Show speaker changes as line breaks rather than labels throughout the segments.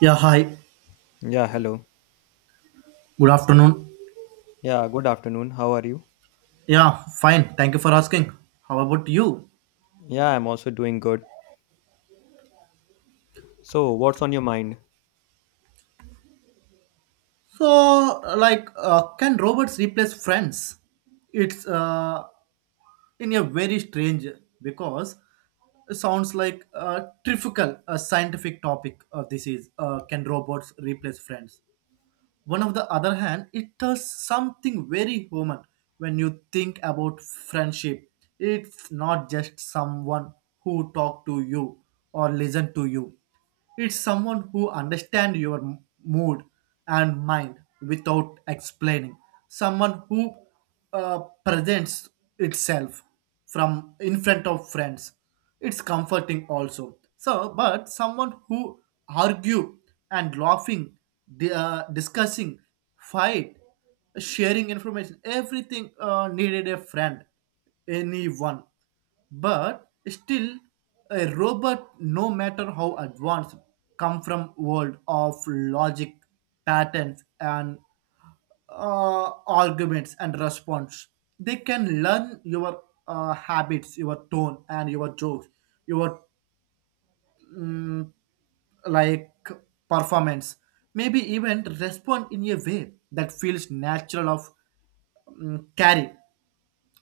Yeah, hi.
Yeah, hello.
Good afternoon.
Yeah, good afternoon. How are you?
Yeah, fine. Thank you for asking. How about you?
Yeah, I'm also doing good. So, what's on your mind?
So, like, can robots replace friends? It's in a very strange, because it sounds like a trivial, a scientific topic. This is can robots replace friends? One of the other hand, it does something very human. When you think about friendship, it's not just someone who talk to you or listen to you. It's someone who understand your mood and mind without explaining, someone who presents itself from in front of friends. It's comforting also, so but someone who argue and laughing, discussing, fight, sharing information, everything needed a friend, anyone. But still, a robot, no matter how advanced, come from world of logic, patterns, and arguments and response. They can learn your habits, your tone, and your jokes, your, like, performance. Maybe even respond in a way that feels natural of carry.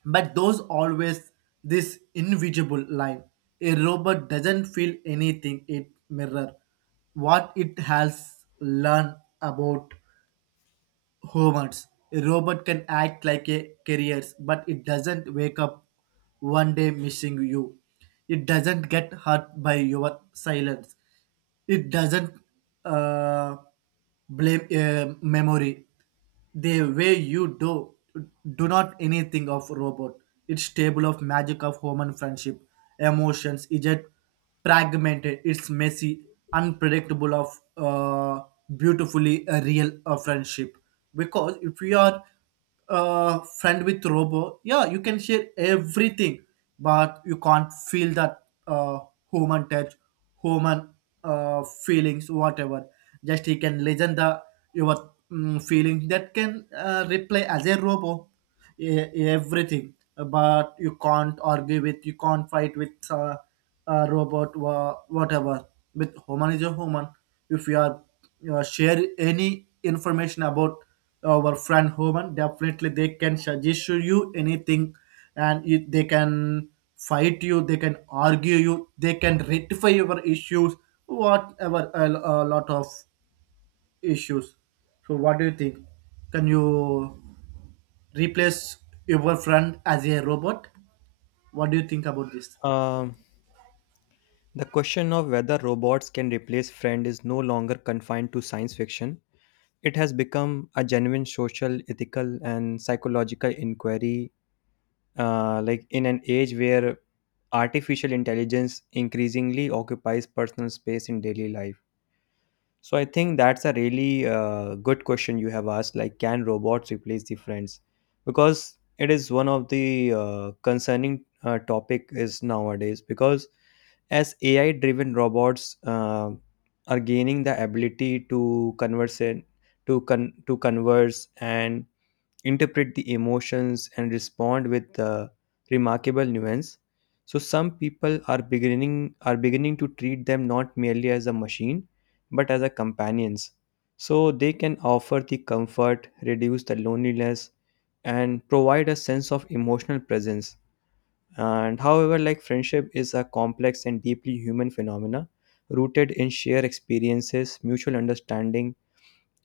But those always this invisible line. A robot doesn't feel anything; it mirror what it has learned about humans. A robot can act like a carrier, but it doesn't wake up one day missing you. It doesn't get hurt by your silence. It doesn't uh, blame a memory the way you do. Do not anything of robot, its table of magic of human friendship. Emotions is yet fragmented, it's messy, unpredictable of beautifully a real friendship. Because if we are friend with robo, yeah, you can share everything, but you can't feel that human touch, human feelings, whatever. Just he can listen the your feelings, that can replay as a robo, everything. But you can't argue with, you can't fight with a robot, whatever. With human is a human. If you are share any information about our friend human, definitely they can suggest you anything. And you, they can fight you, they can argue you, they can rectify your issues, whatever, a lot of issues. So what do you think? Can you replace your friend as a robot? What do you think about this?
Um, the question of whether robots can replace friends is no longer confined to science fiction. It has become a genuine social, ethical, and psychological inquiry. Like in an age where artificial intelligence increasingly occupies personal space in daily life. So I think that's a really good question you have asked. Like, can robots replace the friends? Because it is one of the concerning topic is nowadays. Because as AI-driven robots are gaining the ability to converse, in- to con- to converse and interpret the emotions and respond with remarkable nuance. So some people are beginning to treat them not merely as a machine but as a companions. So they can offer the comfort, reduce the loneliness, and provide a sense of emotional presence. And however, like friendship is a complex and deeply human phenomena, rooted in shared experiences, mutual understanding,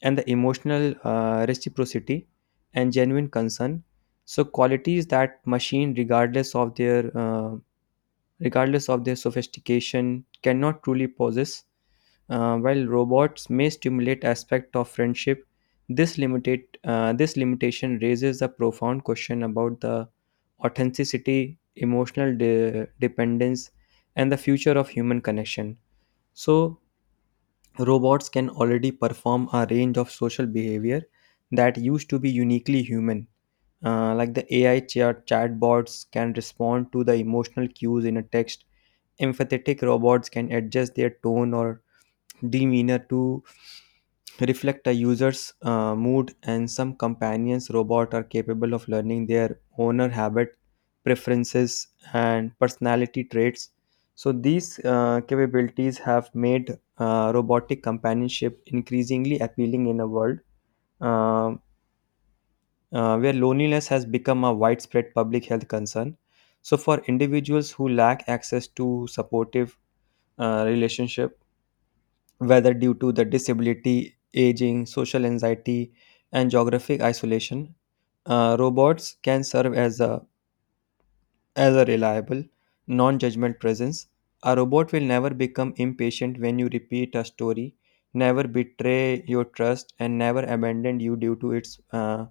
and the emotional reciprocity and genuine concern. So qualities that machine, regardless of their sophistication, cannot truly possess. While robots may stimulate aspect of friendship, this limitation raises a profound question about the authenticity, emotional dependence, and the future of human connection. So robots can already perform a range of social behavior that used to be uniquely human. Like the AI chat chatbots can respond to the emotional cues in a text. Empathetic robots can adjust their tone or demeanor to reflect a user's mood, and some companions robot are capable of learning their owner habit, preferences, and personality traits. So these capabilities have made robotic companionship increasingly appealing in a world, um, where loneliness has become a widespread public health concern. So for individuals who lack access to supportive relationship, whether due to the disability, aging, social anxiety, and geographic isolation. Robots can serve as a reliable, non judgmental presence. A robot will never become impatient when you repeat a story, never betray your trust, and never abandon you due to its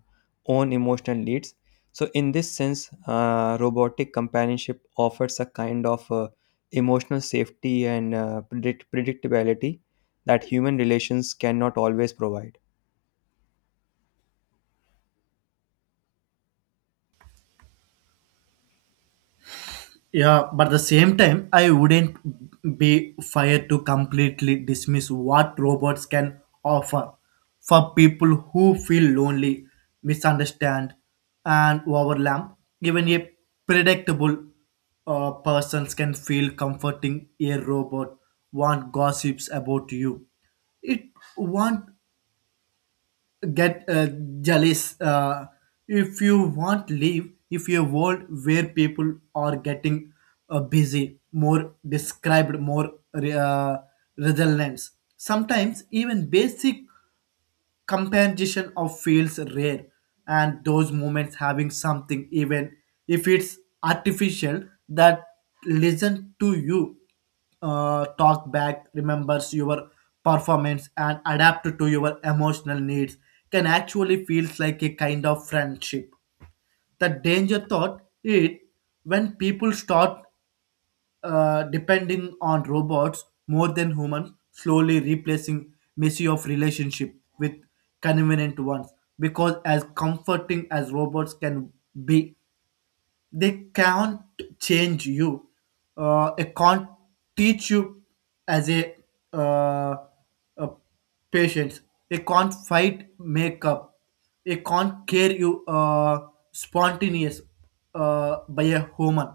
own emotional needs. So, in this sense, robotic companionship offers a kind of emotional safety and predictability that human relations cannot always provide.
Yeah, but the same time I wouldn't be fired to completely dismiss what robots can offer for people who feel lonely, misunderstand, and overwhelmed. Even a predictable persons can feel comforting. A robot won't gossips about you, it won't get jealous. If you want live if a world where people are getting busy, more described, more resilience, sometimes even basic comparison of feels rare. And those moments having something, even if it's artificial, that listen to you, talk back, remembers your performance and adapt to your emotional needs, can actually feels like a kind of friendship. The danger thought it when people start depending on robots more than humans, slowly replacing messy of relationship with convenient ones. Because as comforting as robots can be, they can't change you. They can't teach you as uh, a patient. They can't fight makeup. They can't care you spontaneous by a human.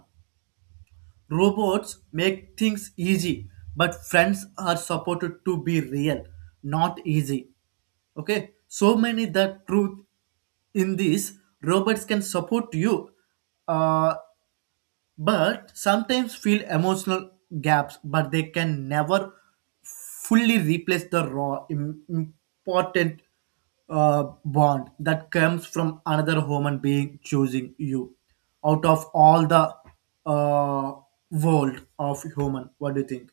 Robots make things easy, but friends are supported to be real, not easy. Okay, so many the truth in this. Robots can support you, uh, but sometimes feel emotional gaps, but they can never fully replace the raw important bond that comes from another human being choosing you out of all the uh, world of human. What do you think?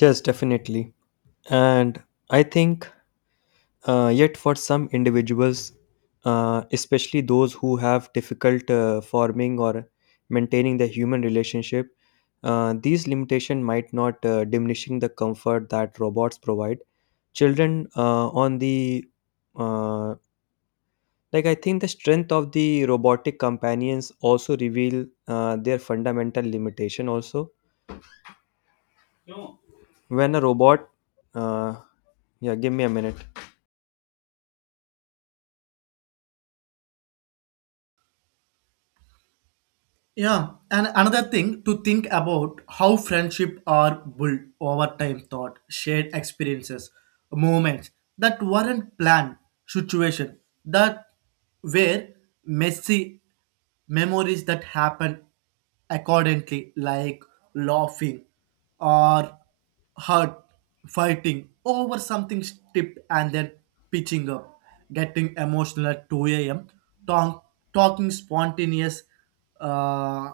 Yes, definitely. And I think yet, for some individuals, especially those who have difficult forming or maintaining the human relationship, these limitations might not diminishing the comfort that robots provide. Children, on the uh, like, I think the strength of the robotic companions also reveal their fundamental limitation. Also, when a robot, uh, yeah, give me a minute.
Yeah, and another thing to think about how friendship are built over time, thought, shared experiences, moments that weren't planned, situation that were messy, memories that happened accordingly, like laughing or hurt, fighting over something stupid and then pitching up, getting emotional at 2 a.m., talk, talking spontaneous uh,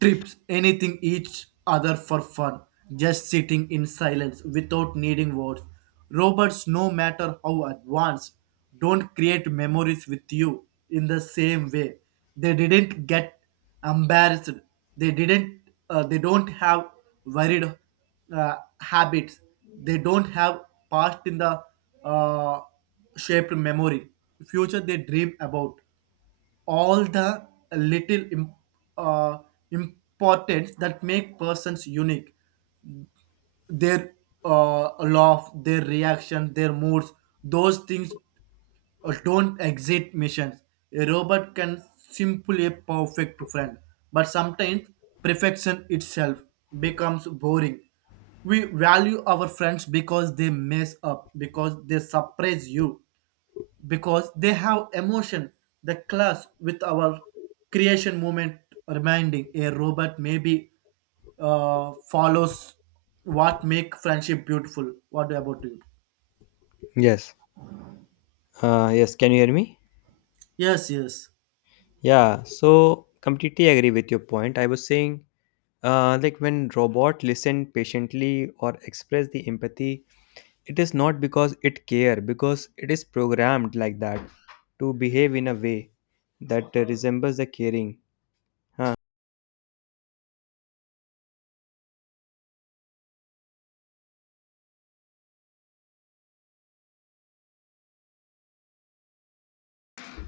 trips, anything each other for fun, just sitting in silence without needing words. Robots, no matter how advanced, don't create memories with you in the same way. They didn't get embarrassed. They didn't. They don't have worried uh, habits. They don't have past in the uh, shaped memory. Future they dream about all the little uh, importance that make persons unique, their laugh, their reaction, their moods. Those things don't exit missions. A robot can simply a perfect friend, but sometimes perfection itself becomes boring. We value our friends because they mess up, because they surprise you, because they have emotion, the clash with our creation moment reminding. A robot maybe follows what make friendship beautiful. What about you?
Yes, yes, can you hear me?
Yes, yes.
Yeah, so completely agree with your point. I was saying, like when robot listen patiently or express the empathy, it is not because it care, because it is programmed like that to behave in a way that resembles the caring. Huh.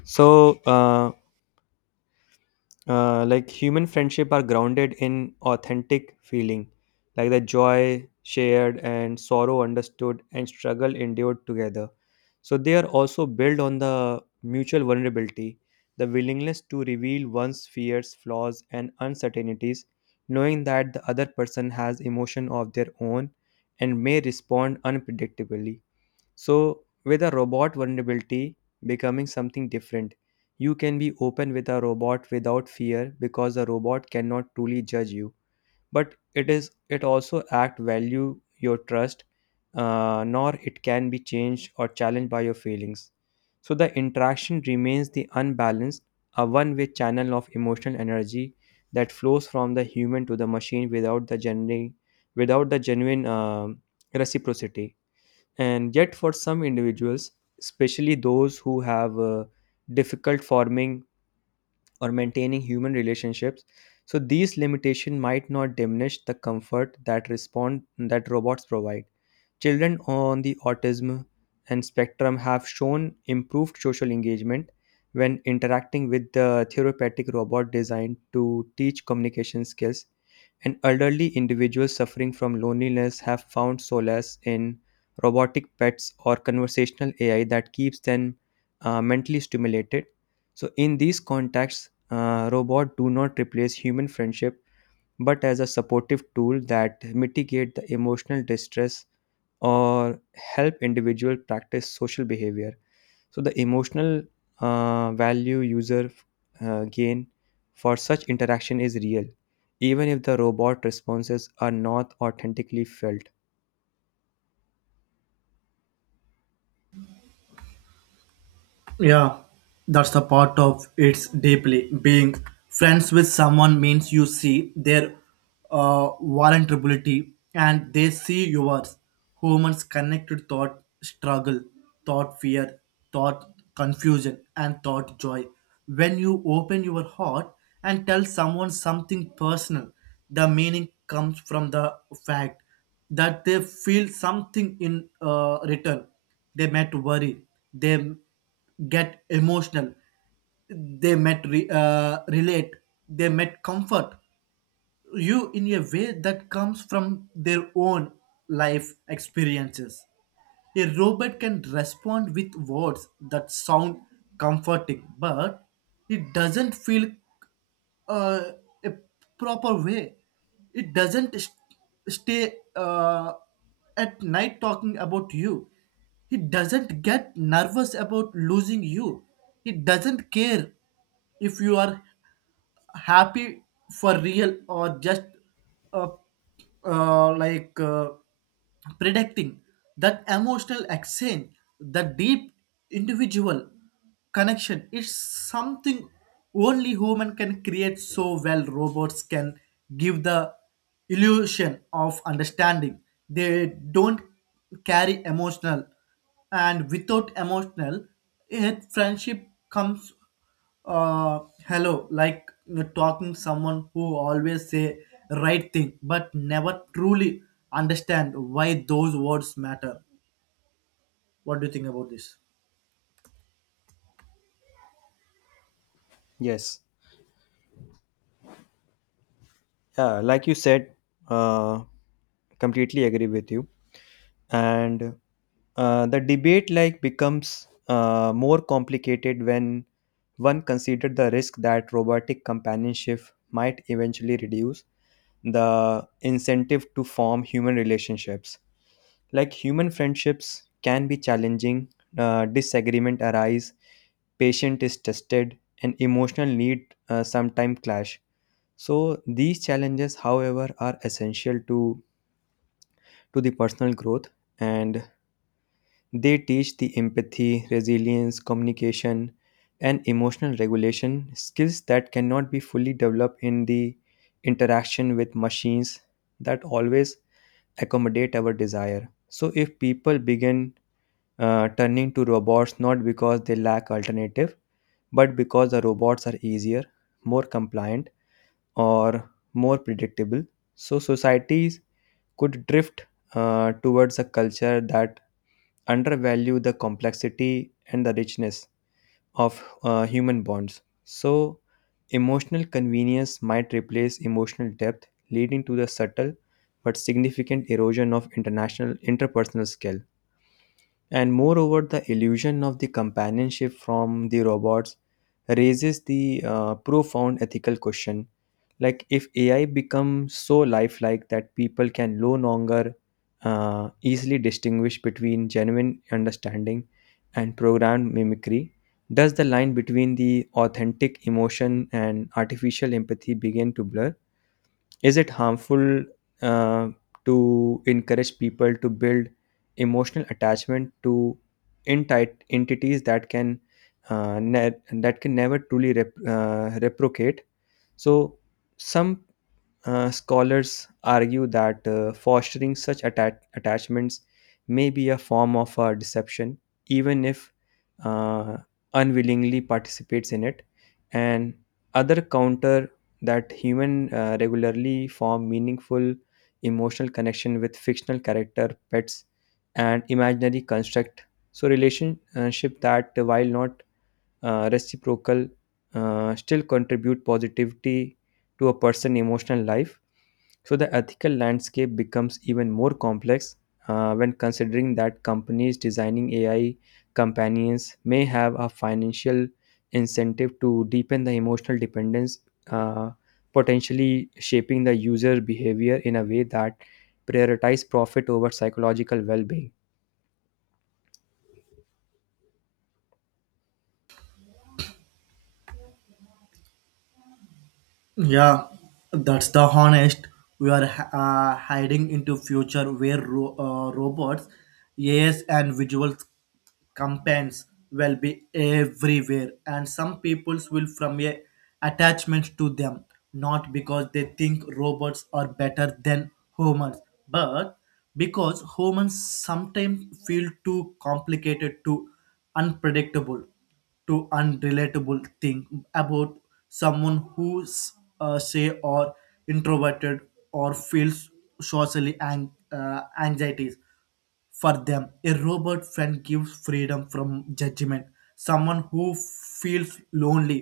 So like human friendship are grounded in authentic feeling, like the joy shared and sorrow understood and struggle endured together. So they are also built on the mutual vulnerability, the willingness to reveal one's fears, flaws, and uncertainties, knowing that the other person has emotion of their own and may respond unpredictably. So, with a robot, vulnerability becoming something different. You can be open with a robot without fear because a robot cannot truly judge you. But it is it also act value your trust, nor it can be changed or challenged by your feelings. So the interaction remains the unbalanced, a one-way channel of emotional energy that flows from the human to the machine without the genuine reciprocity. And yet for some individuals, especially those who have difficult forming or maintaining human relationships, so these limitations might not diminish the comfort that respond that robots provide. Children on the autism and spectrum have shown improved social engagement when interacting with the therapeutic robot designed to teach communication skills, and elderly individuals suffering from loneliness have found solace in robotic pets or conversational AI that keeps them mentally stimulated. So, in these contexts, robots do not replace human friendship but as a supportive tool that mitigate the emotional distress or help individual practice social behavior. So the emotional value user gain for such interaction is real, even if the robot responses are not authentically felt.
Yeah, that's the part of it's deeply. Being friends with someone means you see their vulnerability, and they see yours. Humans connected thought, struggle, thought, fear, thought, confusion, and thought, joy. When you open your heart and tell someone something personal, the meaning comes from the fact that they feel something in return. They might worry. They get emotional, they met relate, they met comfort you in a way that comes from their own life experiences. A robot can respond with words that sound comforting, but it doesn't feel uh, a proper way. It doesn't stay at night talking about you. It doesn't get nervous about losing you. It doesn't care if you are happy for real or just uh, like predicting that emotional exchange. The deep individual connection is something only human can create. So well, robots can give the illusion of understanding, they don't carry emotional, and without emotional a friendship comes uh hello, like we talking someone who always say right thing but never truly understand why those words matter. What do you think about this?
Yes, yeah, like you said, uh, completely agree with you. And the debate like becomes more complicated when one considered the risk that robotic companionship might eventually reduce the incentive to form human relationships. Like human friendships can be challenging. Disagreement arise, patient is tested, and emotional need sometimes clash. So these challenges, however, are essential to the personal growth, and they teach the empathy, resilience, communication, and emotional regulation skills that cannot be fully developed in the interaction with machines that always accommodate our desire. So, if people begin turning to robots not because they lack alternative, but because the robots are easier, more compliant, or more predictable, so societies could drift towards a culture that undervalue the complexity and the richness of human bonds. So, emotional convenience might replace emotional depth, leading to the subtle but significant erosion of international interpersonal skill. And moreover, the illusion of the companionship from the robots raises the profound ethical question, like if ai becomes so lifelike that people can no longer easily distinguish between genuine understanding and programmed mimicry, does the line between the authentic emotion and artificial empathy begin to blur? Is it harmful, uh, to encourage people to build emotional attachment to entight entities that can uh, ne- that can never truly replicate? So some scholars argue that fostering such attachments may be a form of deception, even if uh, unwillingly participates in it. And other counter that human regularly form meaningful emotional connection with fictional character, pets, and imaginary construct. So relationship that, while not reciprocal, still contribute positivity to a person's emotional life. So the ethical landscape becomes even more complex when considering that companies designing ai companions may have a financial incentive to deepen the emotional dependence, uh, potentially shaping the user behavior in a way that prioritize profit over psychological well-being.
Yeah, that's the honest. We are hiding into future where robots, yes, and visual campaigns will be everywhere, and some peoples will from a attachment to them, not because they think robots are better than humans, but because humans sometimes feel too complicated, too unpredictable, to unrelatable thing about someone who's say or introverted or feels socially and anxieties. For them, a robot friend gives freedom from judgment. Someone who feels lonely,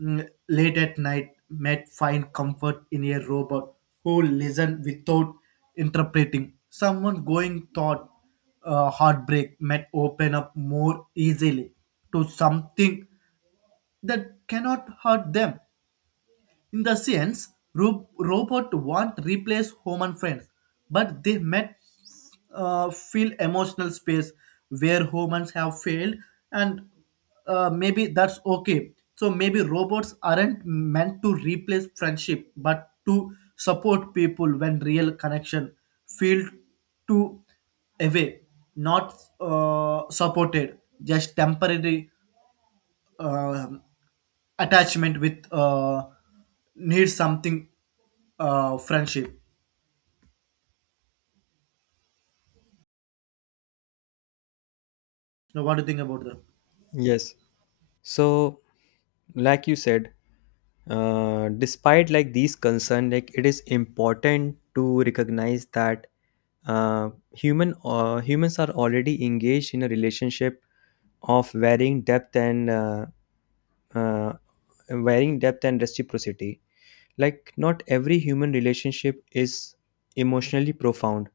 late at night, might find comfort in a robot who listens without interpreting. Someone going thought heartbreak might open up more easily to something that cannot hurt them. In the sense, robot won't replace human friends, but they might fill emotional space where humans have failed, and maybe that's okay. So maybe robots aren't meant to replace friendship, but to support people when real connection feel to away, not supported, just temporary. um Attachment with needs something friendship. Now what do you think about that?
Yes, so like you said, despite like these concerns, like it is important to recognize that humans are already engaged in a relationship of uh, varying depth and reciprocity. Like, not every human relationship is emotionally profound.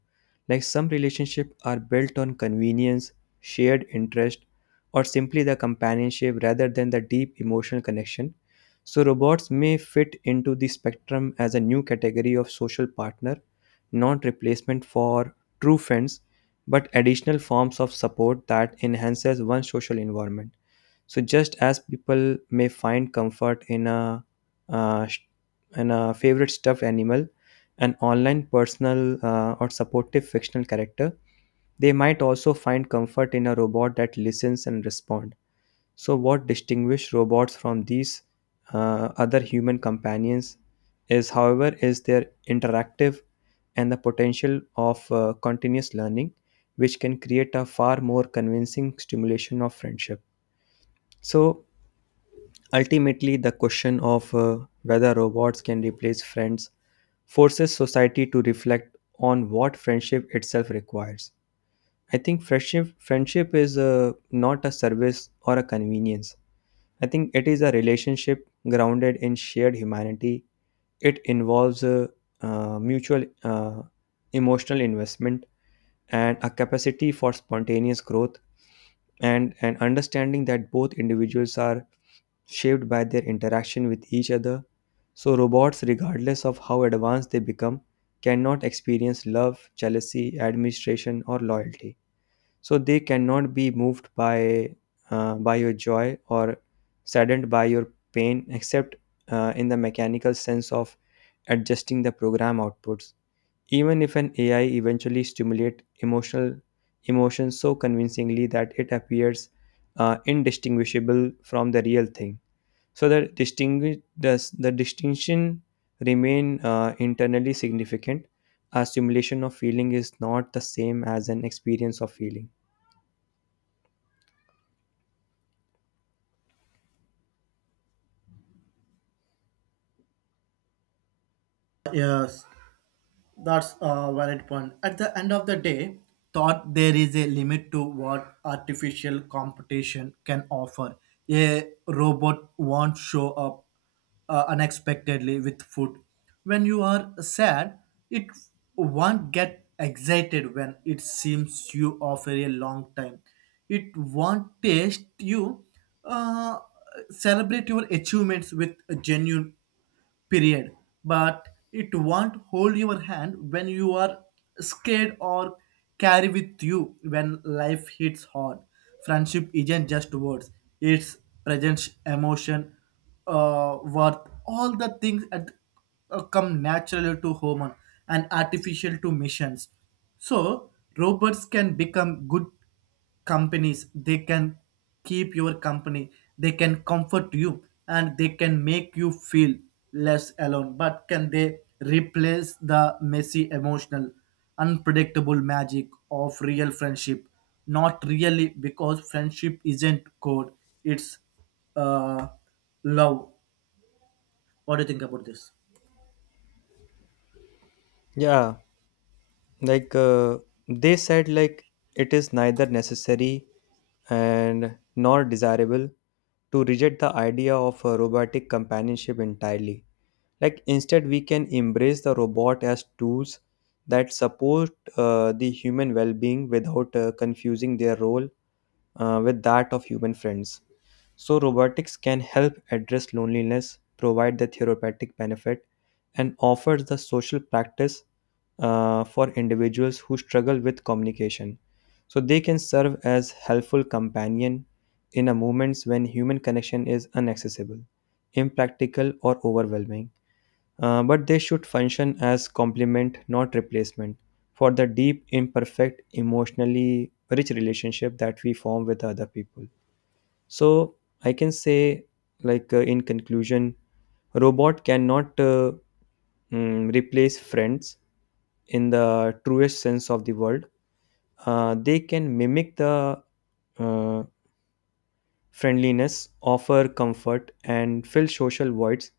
Like, some relationships are built on convenience, shared interest, or simply the companionship rather than the deep emotional connection. So, robots may fit into the spectrum as a new category of social partner, not replacement for true friends, but additional forms of support that enhances one's social environment. So just as people may find comfort in a uh, sh- in a favorite stuffed animal, an online personal or supportive fictional character, they might also find comfort in a robot that listens and responds. So what distinguishes robots from these other human companions is, however, is their interactive and the potential of continuous learning, which can create a far more convincing stimulation of friendship. So ultimately, the question of whether robots can replace friends forces society to reflect on what friendship itself requires. I think friendship is not a service or a convenience. I think it is a relationship grounded in shared humanity. It involves a, mutual emotional investment and a capacity for spontaneous growth and an understanding that both individuals are shaped by their interaction with each other. So, robots, regardless of how advanced they become, cannot experience love, jealousy, administration, or loyalty. So, they cannot be moved by your joy or saddened by your pain, except in the mechanical sense of adjusting the program outputs. Even if an AI eventually stimulates emotional emotions so convincingly that it appears indistinguishable from the real thing, so the distinguish does the distinction remain internally significant? A simulation of feeling is not the same as an experience of feeling.
Yes. That's a valid point. At the end of the day, thought there is a limit to what artificial competition can offer. A robot won't show up unexpectedly with food when you are sad. It won't get excited when it seems you offer a long time. It won't taste you, uh, celebrate your achievements with genuine period, but it won't hold your hand when you are scared or carry with you when life hits hard. Friendship isn't just words, it's presence, emotion, worth, all the things that come naturally to human and artificial to machines. So robots can become good companies, they can keep your company, they can comfort you, and they can make you feel less alone. But can they replace the messy emotional unpredictable magic of real friendship? Not really, because friendship isn't code, it's uh, love. What do you think about this?
Yeah, like they said, like it is neither necessary and nor desirable to reject the idea of a robotic companionship entirely. Like instead, we can embrace the robot as tools that support the human well-being without confusing their role with that of human friends. So, robotics can help address loneliness, provide the therapeutic benefit, and offers the social practice for individuals who struggle with communication. So, they can serve as helpful companion in a moments when human connection is inaccessible, impractical, or overwhelming. But they should function as complement, not replacement, for the deep, imperfect, emotionally rich relationship that we form with other people. So I can say, like in conclusion, robot cannot replace friends in the truest sense of the word. They can mimic the uh, friendliness, offer comfort, and fill social voids,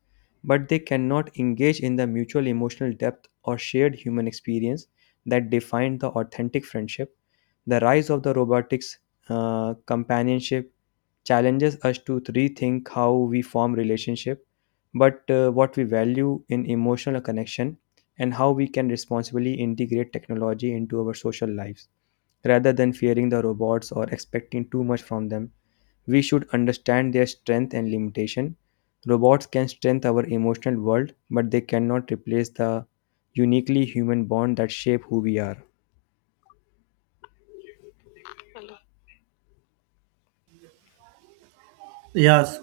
but they cannot engage in the mutual emotional depth or shared human experience that defined the authentic friendship. The rise of the robotics companionship challenges us to rethink how we form relationship, but what we value in emotional connection and how we can responsibly integrate technology into our social lives, rather than fearing the robots or expecting too much from them. We should understand their strength and limitation. Robots can strengthen our emotional world, but they cannot replace the uniquely human bond that shape who we are.
Yes,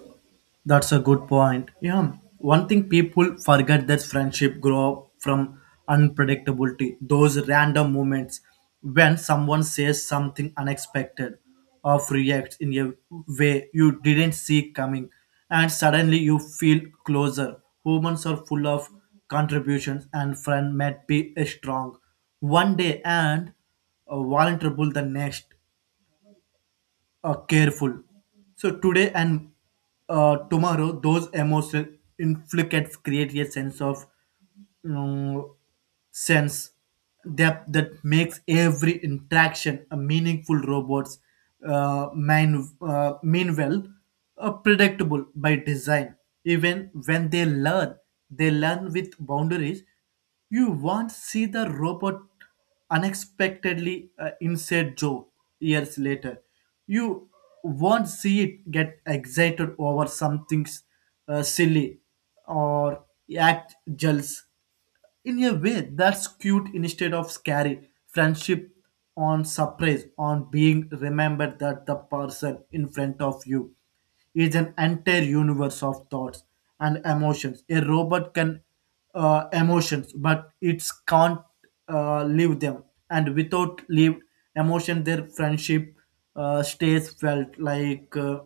that's a good point. Yeah, one thing people forget, that friendship grow up from unpredictability. Those random moments when someone says something unexpected or reacts in a way you didn't see coming, and suddenly you feel closer. Humans are full of contributions, and friend might be strong one day and vulnerable the next, careful. So today and tomorrow, those emotional inflicts create a sense of mm, sense depth that makes every interaction a meaningful. Robots meanwhile predictable by design. Even when they learn with boundaries. You won't see the robot unexpectedly inside joke years later. You won't see it get excited over something silly or act jealous. In a way, that's cute instead of scary. Friendship on surprise, on being remembered that the person in front of you is an entire universe of thoughts and emotions. A robot can emotions, but it can't live them. And without lived emotion, their friendship stays felt like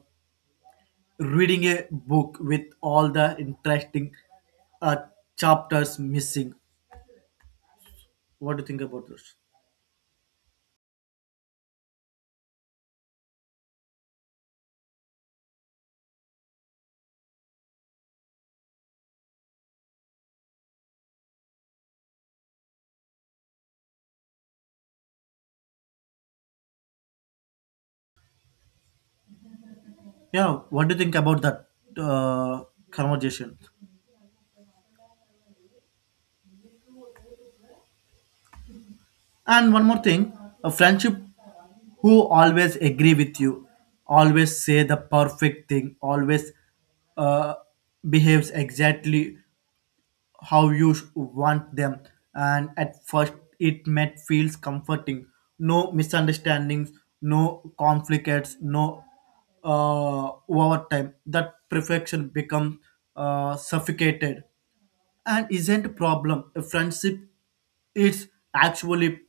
reading a book with all the interesting uh, chapters missing. What do you think about this? Yeah, what do you think about that uh, conversation? And one more thing, a friendship who always agree with you, always say the perfect thing, always uh, behaves exactly how you want them. And at first it may feels comforting, no misunderstandings, no conflicts, no overtime that perfection becomes suffocated. And isn't a problem? A friendship is actually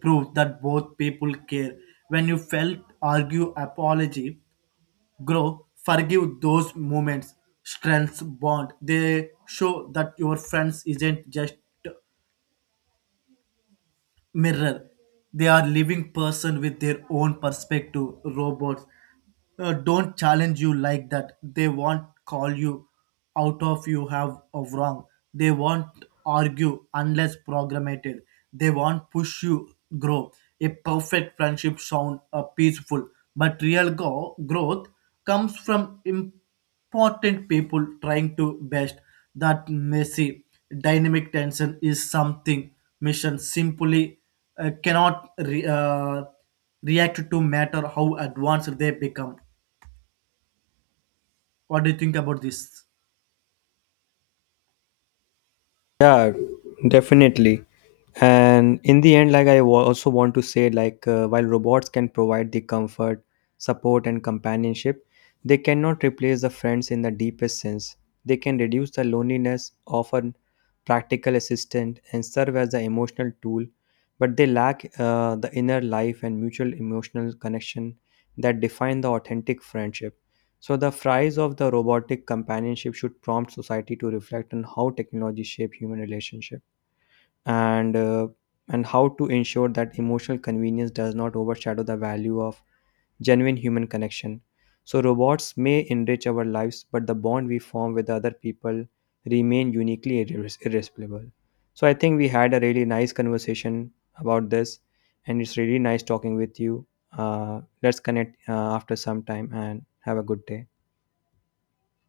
proof that both people care. When you felt argue apology grow, forgive those moments, strengths bond. They show that your friends isn't just mirror. They are living person with their own perspective. Robots don't challenge you like that. They won't call you out of you have of wrong. They won't argue unless programmated. They won't push you grow. A perfect friendship sound peaceful, but real growth comes from important people trying to best that messy dynamic tension. Is something mission simply cannot react to matter how advanced they become. What do you think about this?
Yeah, definitely. And in the end, like also want to say like while robots can provide the comfort, support, and companionship, they cannot replace the friends in the deepest sense. They can reduce the loneliness, offer practical assistance, and serve as the emotional tool, but they lack the inner life and mutual emotional connection that define the authentic friendship. So the price of the robotic companionship should prompt society to reflect on how technology shape human relationship, and uh, and how to ensure that emotional convenience does not overshadow the value of genuine human connection. So robots may enrich our lives, but the bond we form with other people remain uniquely irreplaceable. So I think we had a really nice conversation about this, and it's really nice talking with you. Uh, let's connect after some time and have a good day.